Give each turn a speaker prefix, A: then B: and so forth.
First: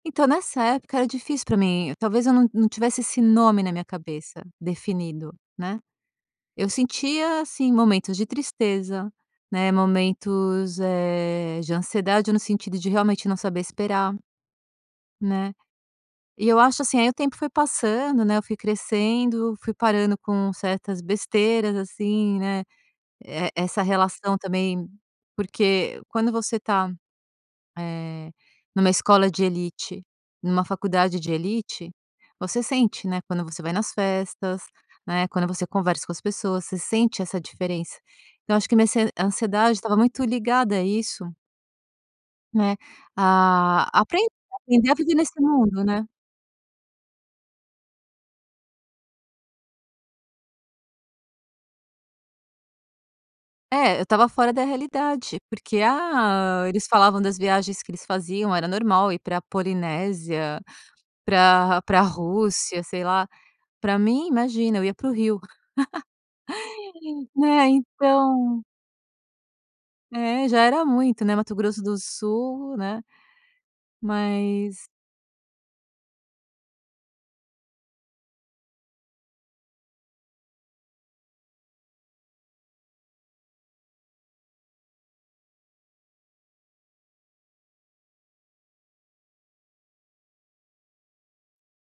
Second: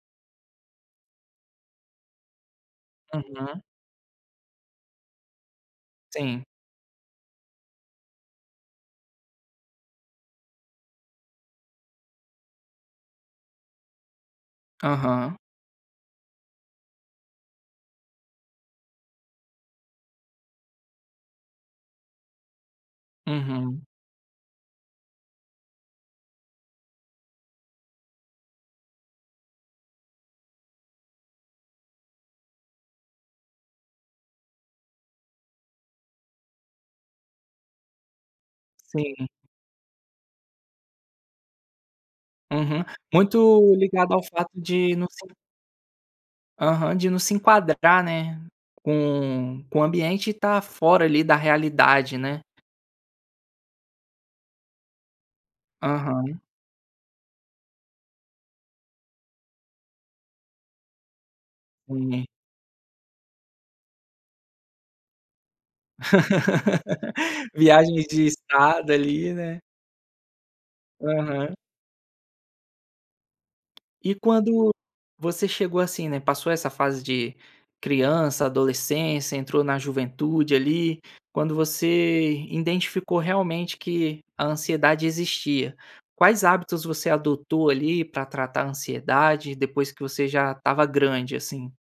A: Então nessa época era difícil para mim, talvez eu não não tivesse esse nome
B: Aham.
A: na minha cabeça definido, né.
B: Sim.
A: Eu sentia, assim, momentos de tristeza, né, momentos, eh, de ansiedade no sentido de realmente não saber esperar,
B: Aham.
A: né. E eu acho, assim, aí o tempo foi passando né, eu fui crescendo, fui parando com certas besteiras, assim, né, e essa
B: Uhum.
A: relação também, porque quando você tá, eh, em uma escola de elite, em uma faculdade de elite, você sente, né, quando você vai nas festas, né, quando você conversa com as pessoas você sente essa diferença, então acho que minha
B: Sim.
A: ansiedade estava muito ligada a isso né.
B: Uhum. Muito
A: A
B: ligado ao
A: aprender
B: fato de
A: a
B: não
A: viver
B: se
A: nesse mundo, né?
B: Aham, de não se enquadrar, né, com com o ambiente e estar fora ali da realidade, né?
A: É eu estava fora da realidade, porque,
B: Aham.
A: ah, eles falavam das viagens que eles faziam era normal ir pra Polinésia, pra pra
B: Sim.
A: Rússia, sei lá, para mim imagina eu ia para o Rio. Né
B: Viagem de
A: então
B: estrada ali né?
A: É já era muito né Mato
B: Aham.
A: Grosso do Sul né?
B: E quando
A: Mas
B: você chegou, assim, né, passou essa fase de criança, adolescência, entrou na juventude ali, quando você identificou realmente que a ansiedade existia. Quais hábitos você adotou, ali, para tratar a ansiedade depois que você já estava grande, assim?